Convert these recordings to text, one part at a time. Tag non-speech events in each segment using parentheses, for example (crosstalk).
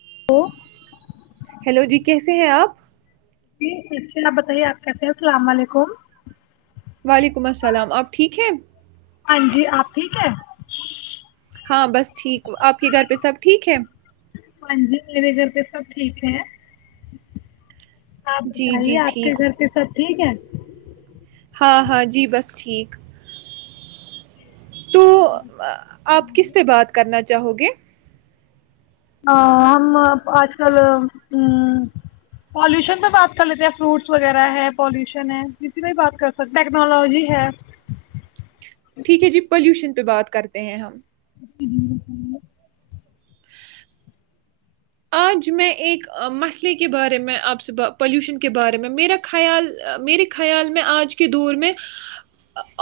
(inaudible) Hello جی کیسے ہیں آپ جی اچھا آپ بتائیے آپ کیسے ہیں السلام علیکم وعلیکم السلام آپ ٹھیک ہیں ہاں جی آپ ٹھیک ہیں ہاں بس ٹھیک آپ کے گھر پہ سب ٹھیک ہے ہاں جی میرے گھر تو سب ٹھیک ہیں آپ جی بتائیے جی آپ کے ٹھیک گھر کے سب ٹھیک ہیں ہاں ہاں جی بس ٹھیک تو ہاں آپ جی۔ کس پہ بات کرنا چاہو گے (unintelligible) آج کل پولیوشن پہ بات کر لیتے ہیں فروٹس وغیرہ ہے پولیوشن ہے جسی میں بھی بات کر سکتے ٹیکنالوجی ہے ٹھیک ہے جی پولیوشن پہ بات کرتے ہیں ہم ہم (inaudible) آج میں ایک مسلے کے بارے میں آپ سے پولیوشن کے بارے میں میرا خیال میرے خیال میں آج کے دور میں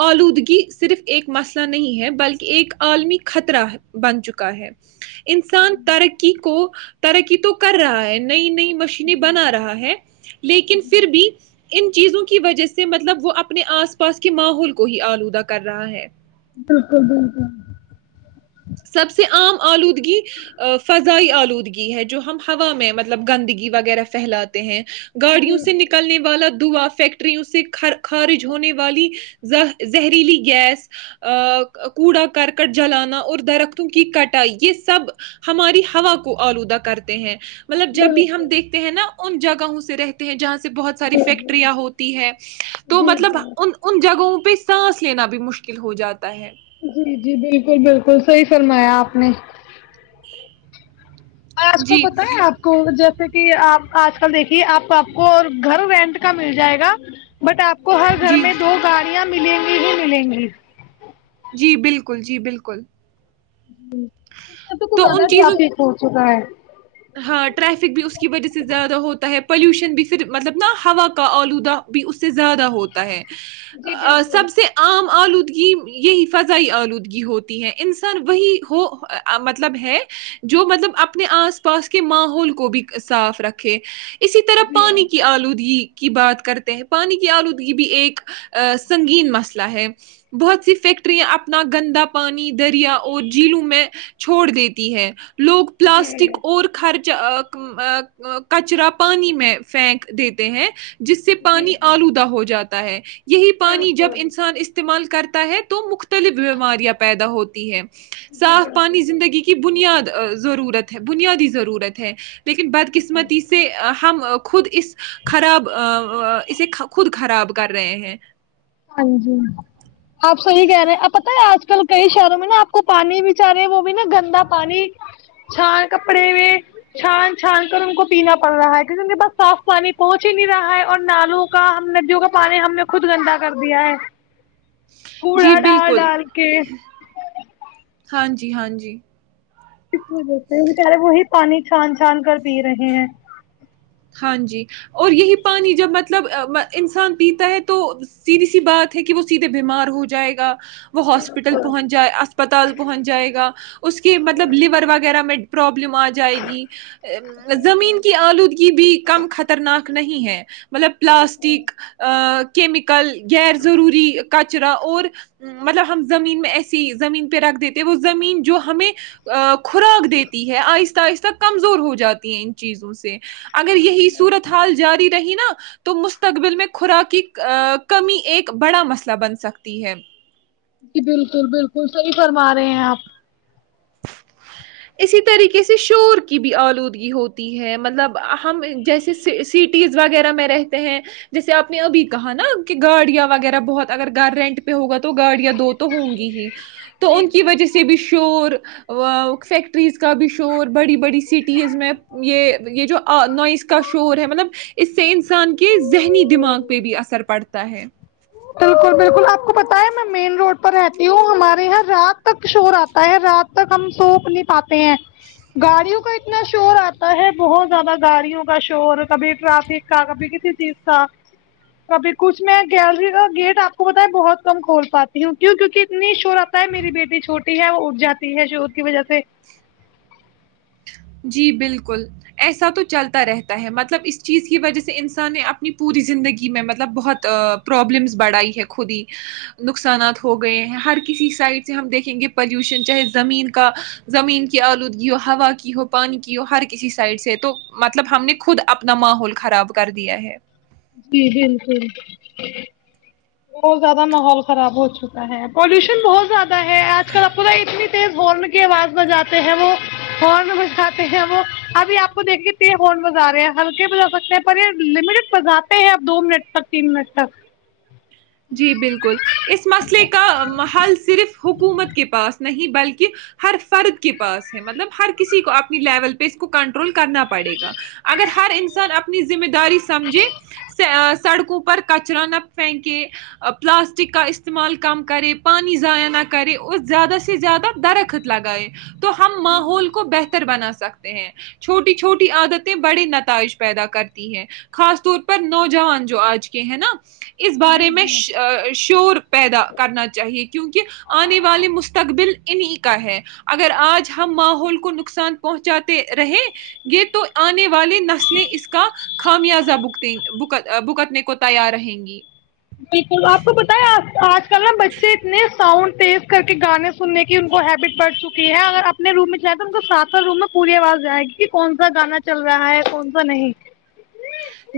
آلودگی صرف ایک مسئلہ نہیں ہے بلکہ ایک عالمی خطرہ بن چکا ہے انسان ترقی کو ترقی تو کر رہا ہے نیی نیی مشینیں بنا رہا ہے لیکن پھر بھی ان چیزوں کو کی وجہ سے مطلب وہ اپنے آس پاس کے ماحول کو ہی آلودہ کر رہا ہے بلکل بلکل سب سے عام آلودگی فضائی آلودگی ہے جو ہم ہوا میں مطلب گندگی وغیرہ پھیلاتے ہیں گاڑیوں سے نکلنے والا دھواں فیکٹریوں سے خارج ہونے والی زہریلی گیس کوڑا کرکٹ جلانا اور درختوں کی کٹائی یہ سب ہماری ہوا کو آلودہ کرتے ہیں مطلب جب بھی ہم دیکھتے ہیں نہ ان جگہوں سے رہتے ہیں جہاں سے بہت ساری فیکٹریاں ہوتی ہے تو مطلب ان ان جگہوں کو پہ سانس لینا بھی مشکل ہو جاتا ہے جی جی بلکل بلکل صحی فرمایا آپ نے آج کو جی پتا ہے آپ کو جب جیسے کہ آپ آج کل دیکھیے آپ آپ کو اور گھر رینٹ کا مل جائے گا بٹ آپ کو ہر گھر جی میں دو گاڑیاں ملیں گی ہی ملیں گی جی بلکل جی بلکل اس لیں تو کچھ زیادہ چیزوں ٹریفک ہو چکا ہے ہاں ٹریفک بھی اس کی وجہ سے زیادہ ہوتا ہے پولوشن بھی پھر مطلب نا ہوا کا آلودہ بھی اس سے زیادہ ہوتا ہے سب سے عام آلودگی یہی فضائی آلودگی ہوتی ہے انسان وہی ہو مطلب ہے جو مطلب اپنے آس پ پاس کے ماحول کو بھی صاف رکھے اسی طرح پانی کی آلود کی بات کرتے ہیں پانی کی آلودگی بھی ایک سنگین مسئلہ ہے بہت سی فیکٹریاں اپنا گندا پانی دریا اور جھیلوں میں چھوڑ دیتی ہے لوگ پلاسٹک خرچ کچرا پانی میں پھینک دیتے ہیں جس سے پانی آلودہ ہو جاتا تا ہے یہی پانی جب انسان استعمال کرتا ہے تو مختلف بیماریاں پیدا ہوتی ہیں صاف پانی زندگی کی بنیاد ضرورت ہے بنیادی ضرورت ہے لیکن بد قسمتی سے ہم خود اس خراب اسے خود خراب کر رہے ہیں ہاں جی آپ سحی کہہ رہے ہیں آپ پتتا ہے آج آج کل کئی شہروں میں نا آپ کو پانی بچار رہے وہ بھی نا گندا پانی چھان کپڑے میں چھان چھان کر ان کو پینا پڑ رہا ہے کیونکہ ان کے پاس صاف پانی پچ ہی نہیں رہا ہے اور نالوں کا ہم ندیوں کا پانی ہم نے خود گندا کر دیا ہے جی کوڑا ڈال بالکل ڈال کے ہاں جی ہاں جی تے بچارے وہی پانی چھان چھان کر پی رہے ہیں ہاں جی اور یہی پانی جب مطلب انسان پیتا ہے تو سیدھی سی بات ہے کہ وہ سیدھے بیمار ہو جائے گا وہ ہاسپٹل پہنچ جائے اسپتال پہنچ جائے گا اس کے مطلب لیور وغیرہ میں پرابلم آ جائے گی زمین کی آلودگی بھی کم خطرناک نہیں ہے مطلب پلاسٹک کیمک کل غیر ضروری کچرا اور مطلب ہم زمین میں ایسی زمین پہ رکھ دیتے وہ زمین جو ہمیں خوراک دیتی ہے آہستہ آہستہ کمزور ہو جاتی ہے ان چیزوں سے اگر یہی صورتحال جاری رہی نا تو مستقبل میں خوراک کی کمی ایک بڑا مسئلہ بن سکتی ہے جی بالکل بالکل صحیح فرما رہے ہیں آپ اسی طریقے سے شور کی بھی آلودگی ہوتی ہے مطلب ہم جیسے سٹیز وغیرہ میں رہتے ہیں جیسے آپ نے ابھی کہا نا کہ گاڑیاں وغیرہ بہت اگر گھر رینٹ پہ ہوگا تو تو گاڑیاں دو تو ہوں گی ہی تو ان کی وجہ سے بھی شور وہ سیکٹریز کا بھی شور بڑی بڑی سیٹیز میں یہ یہ جو نائس کا شور ہے مطلب اس سے انسان کے ذہنی دماغ میں بھی اثر بک بالکل آپ کو بتائے میں مین روڈ پر رہتی ہوں ہمارے یہاں رات تک شور آتا ہے رات تک ہم سوپ نہیں پاتے ہیں گاڑیوں کا اتنا شور آتا ہے بہت زیادہ گاڑیوں کا شور کبھی ٹرافک کا کبھی کسی چیز کا کبھی کچھ میں گیلری کا گیٹ آ کو بتایں بہت کم کھول پاتی ہوں کیوں کیکہ اتنی شو رہتا ہے میری بیٹی چھوٹی ہے وہ اٹ جاتی ہے شور کی وجہ سے جی بالکل ایسا تو چلتا رہتا ہے مطلب اس چیز کی وجہ سے انسان نے اپنی پوری زندگی میں مطلب بہت پرابلمس بڑھائی ہے خود ہی نقصانات ہو گئے ہیں ہر کسی سائڈ سے ہم دیکھیں گے پلیوشن چاہے زمین کا زمین کی آلودگی ہو ہوا کی ہو کی ہر کسی سائڈ سے تو مطلب ہم نے خود اپنا ماحول خراب کر دیا ہے جی بالکل بہت زیادہ ماحول خراب ہو چکا ہے پالوشن بہت زیادہ ہے آج کل اتنی تیز ہارن کی آواز بجاتے ہیں وہ ہارن بجاتے ہیں وہ ابھی آپ کو دیکے تیز ہارن بجا رہے ہیں ہلکے بگا سکتے ہیں پر یہ لٹ بات ہیں آپ دو منٹ تک تین منٹ تک جی بالکل اس مسئلے کا حل صرف حکومت کے پاس نہیں بلکہ ہر فرد کے پاس ہے مطلب ہر کسی کو اپنی لیول پہ اس کو کنٹرول کرنا پڑے گا اگر ہر انسان اپنی مے داری سمجھے سڑکوں کو پر کچرا نہ پھینکے پلاسٹک کا استعمال کم کرے پانی ضائع نہ کرے اور زیادہ سے زیادہ درخت لگائے تو ہم ماحول کو بہتر بنا سکتے ہیں چھوٹی چھوٹی عادتیں بڑے نتائج پیدا کرتی ہیں خاص طور پر نوجوان جو آج کے ہیں نا اس بارے میں شور پیدا کرنا چاہیے کیونکہ آنے والے مستقبل انیں کا ہے اگر آج ہم ماحول کو نقصان پہنچاتے رہے یہ تو آنے والی نسلیں اس کا خامیازہ بک بک بکتنے کو تیار رہیں گی بالکل آپ کو بتیں آج کل نا بچے اتنے ساؤنڈ تیز کر کے گانے سننے کی ان کو ہیبٹ بڑھ چکی ہے اگر اپنے روم میں جائے تو ان کو ساتھو روم میں پوری آواز جائے گی کہ کون سا گانا چل رہا ہے کون سا نہیں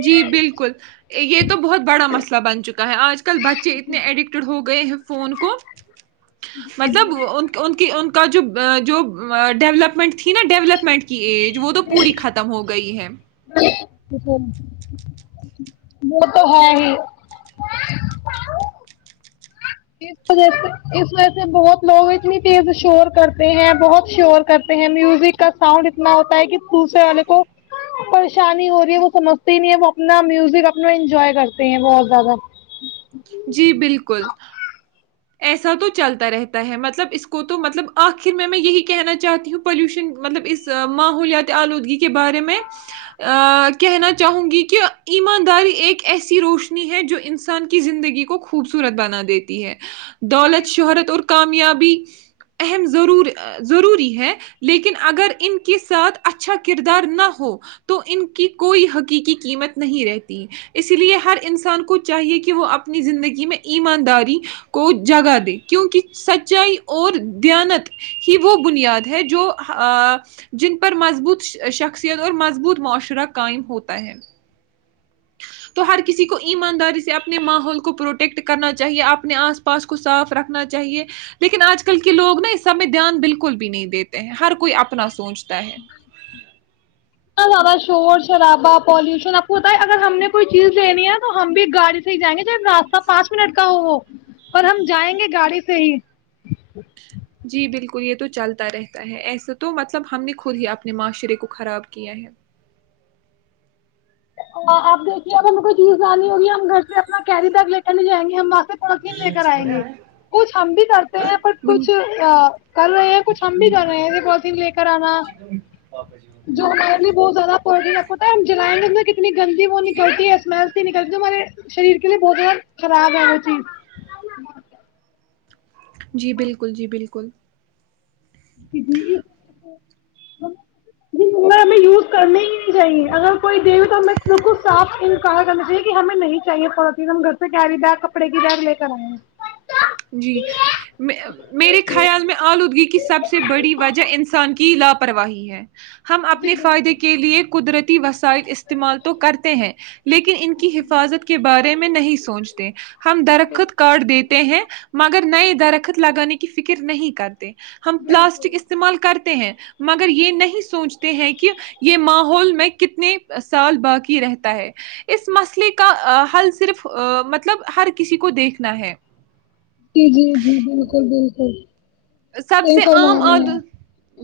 جی بالکل یہ تو بہت بڑا مسئلہ بن چکا ہے آج کل بچے اتنے اڈکٹڈ ہو گئے ہیں فون کو مطلب ان ان کی ان کا جو جو ڈیولپمنٹ تھی نا ڈیولپمنٹ کی ایج وہ تو پوری ختم ہو گئی ہے وہ تو ہے ہی اس وجہ سے اس وجہ سے بہت لوگ اتنی چیز شور کرتے ہیں بہت شور کرتے ہیں میوزک کا ساؤنڈ اتنا ہوتا ہے کہ دوسرے والے کو پریشانی ہو رہی ہے وہ سمجھتے ہی نہیں ہے وہ اپنا میوزک اپنا انجوائے کرتے ہیں بہت زیادہ جی بالکل ایسا تو چلتا رہتا ہے مطلب اس کو تو مطلب آخر میں یہی کہنا چاہتی ہوں پالوشن مطلب اس ماحولیاتی آلودگی کے بارے میں کہنا چاہوں گی کہ ایمانداری ایک ایسی روشنی ہے جو انسان کی زندگی کو خوبصورت بنا دیتی ہے دولت شہرت اور کامیابی اہم ضرور ضروری ہے لیکن اگر ان کے ساتھ اچھا کردار نہ ہو تو ان کی کوئی حقیقی قیمت نہیں رہتی اس لیے ہر انسان کو چاہیے کہ وہ اپنی زندگی میں ایمانداری کو جگا دے کیونکہ سچائی اور دیانت ہی وہ بنیاد ہے جو جن پر مضبوط شخصیت اور مضبوط معاشرہ قائم ہوتا ہے تو ہر کسی کو ایمانداری سے اپنے ماحول کو پروٹیکٹ کرنا چاہیے اپنے آس پاس کو صاف رکھنا چاہیے لیکن آج کل کے لوگ نا اس سب میں دھیان بالکل بھی نہیں دیتے ہیں ہر کوئی اپنا سوچتا ہے الاباز شور شرابہ پالوشن آپ کو بت اگر ہم نے کوئی چیز لینی ہے تو ہم بھی گاڑی سے ہی جائیں گے ج راستہ پانچ منٹ کا ہو وہ اور ہم جائیں گے گاڑی سے ہی جی بالکل یہ تو چلتا رہتا ہے ایسے تو مطلب ہم نے خود ہی اپنے معاشرے کو خراب کیا ہے آپ دیکھیے اب ہمیں کوئی چیز جانی ہوگی ہم گھر سے اپنا کیری بگ لے کر نہیں جائیں گے ہم لے کر آئیں گے کچھ ہم بھی کرتے ہیں ب کچھ بنی- کر رہے ہیں کچھ ہم بھی کر رہے ہیں پال لے کر آنا جو ہم بہت زیادہ پتا جلائیں گے اتنی گندی وہ نکلتی ہے اسمیل ت نکلتی تارے شریر کے لیے بہت ز خراب ہے وہ جی بالکل جی بالکل جی جی ہمیں یوز کرنی ہی چاہیے اگر کوئی دھ تو ہم بک کو صاف کرنا چاہے کہ ہمیں نہیں چاہیے تھوڑا چیز ہم گھر سے کیری بیگ کپڑے کی بیگ لے کر آئے ہیں جی میں میرے خیال میں آلو گی کی سب سے بڑی وجہ انسان کے کی لاپرواہی ہے ہم اپنے فائدے کے لیے قدرتی ت بس (unintelligible) سائٹ استعمال تو کرتے ہیں لیکن ان کی حفاظت کے بارے میں میں نہیں سوچتے ہم درخت کارڈ دیتے ہیں مگر نئے درخت لگانے کی فکر نہیں کرتے ہم پلاسٹک استعمال کرتے ہیں مگر یہ نہیں سوچتے ہیں کہ یہ ماحول میں کتنے سال باقی رہتا ہے اس مسئلے کا حل صرف مطلب ہر کسی کو دیکھنا ہے جی جی جی بالکل بالکل سب سے عام عد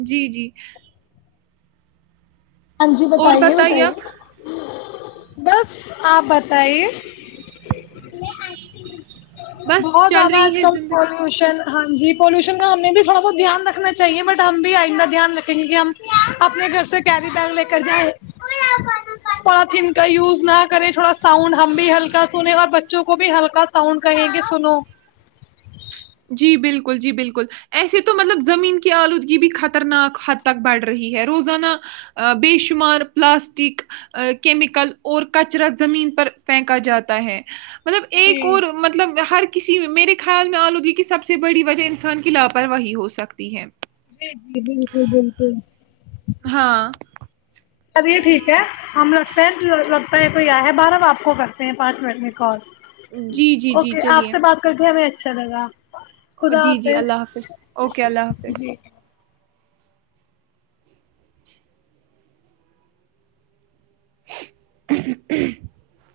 جی جی ہاں جی اور بتائیے آپ بتائیے بس آپ بتائیے بس بہت چل زیادہ رہی آج ہے کل زندگی پولوشن ہاں جی پولوشن کا ہمیں بھی تھوڑا بہت دھیان رکھنا چاہیے بٹ ہم بھی آئندہ دھیان رکھیں گے کہ ہم اپنے گھر سے ڈ لے کر جائے پ کا یوز نہ کرے تھوڑا ساؤنڈ ہم بھی ہلکا سنے اور بچوں کو بھی ہلکا ساؤنڈ کہیں گے سنو جی بالکل جی بالکل ایسے تو مطلب زمین کی آلودگی بھی خطرناک حد تک بڑھ رہی ہے روزانہ بے شمار پلاسٹک کیمیکل اور کچرا زمین پر پنکا جاتا ہے مطلب جی ایک اور مطلب ہر کسی میرے خیال میں آلو د سب سے بڑی وجہ انسان کی لاپرواہی ہو سکتی ہے جی جی بالکل بالکل ہاں چب یہے ٹھیک ہے ہم رکھ سینٹ لگتا ہے کوئی آیا ہے بارہ ب آ کو کرتے ہیں پانچ منٹ میں کال جی جی جی اوکے آپ چلیے سے بات کر کے ہمیں چل گا جی جی اللہ حافظ اوکے اللہ حافظ (inaudible)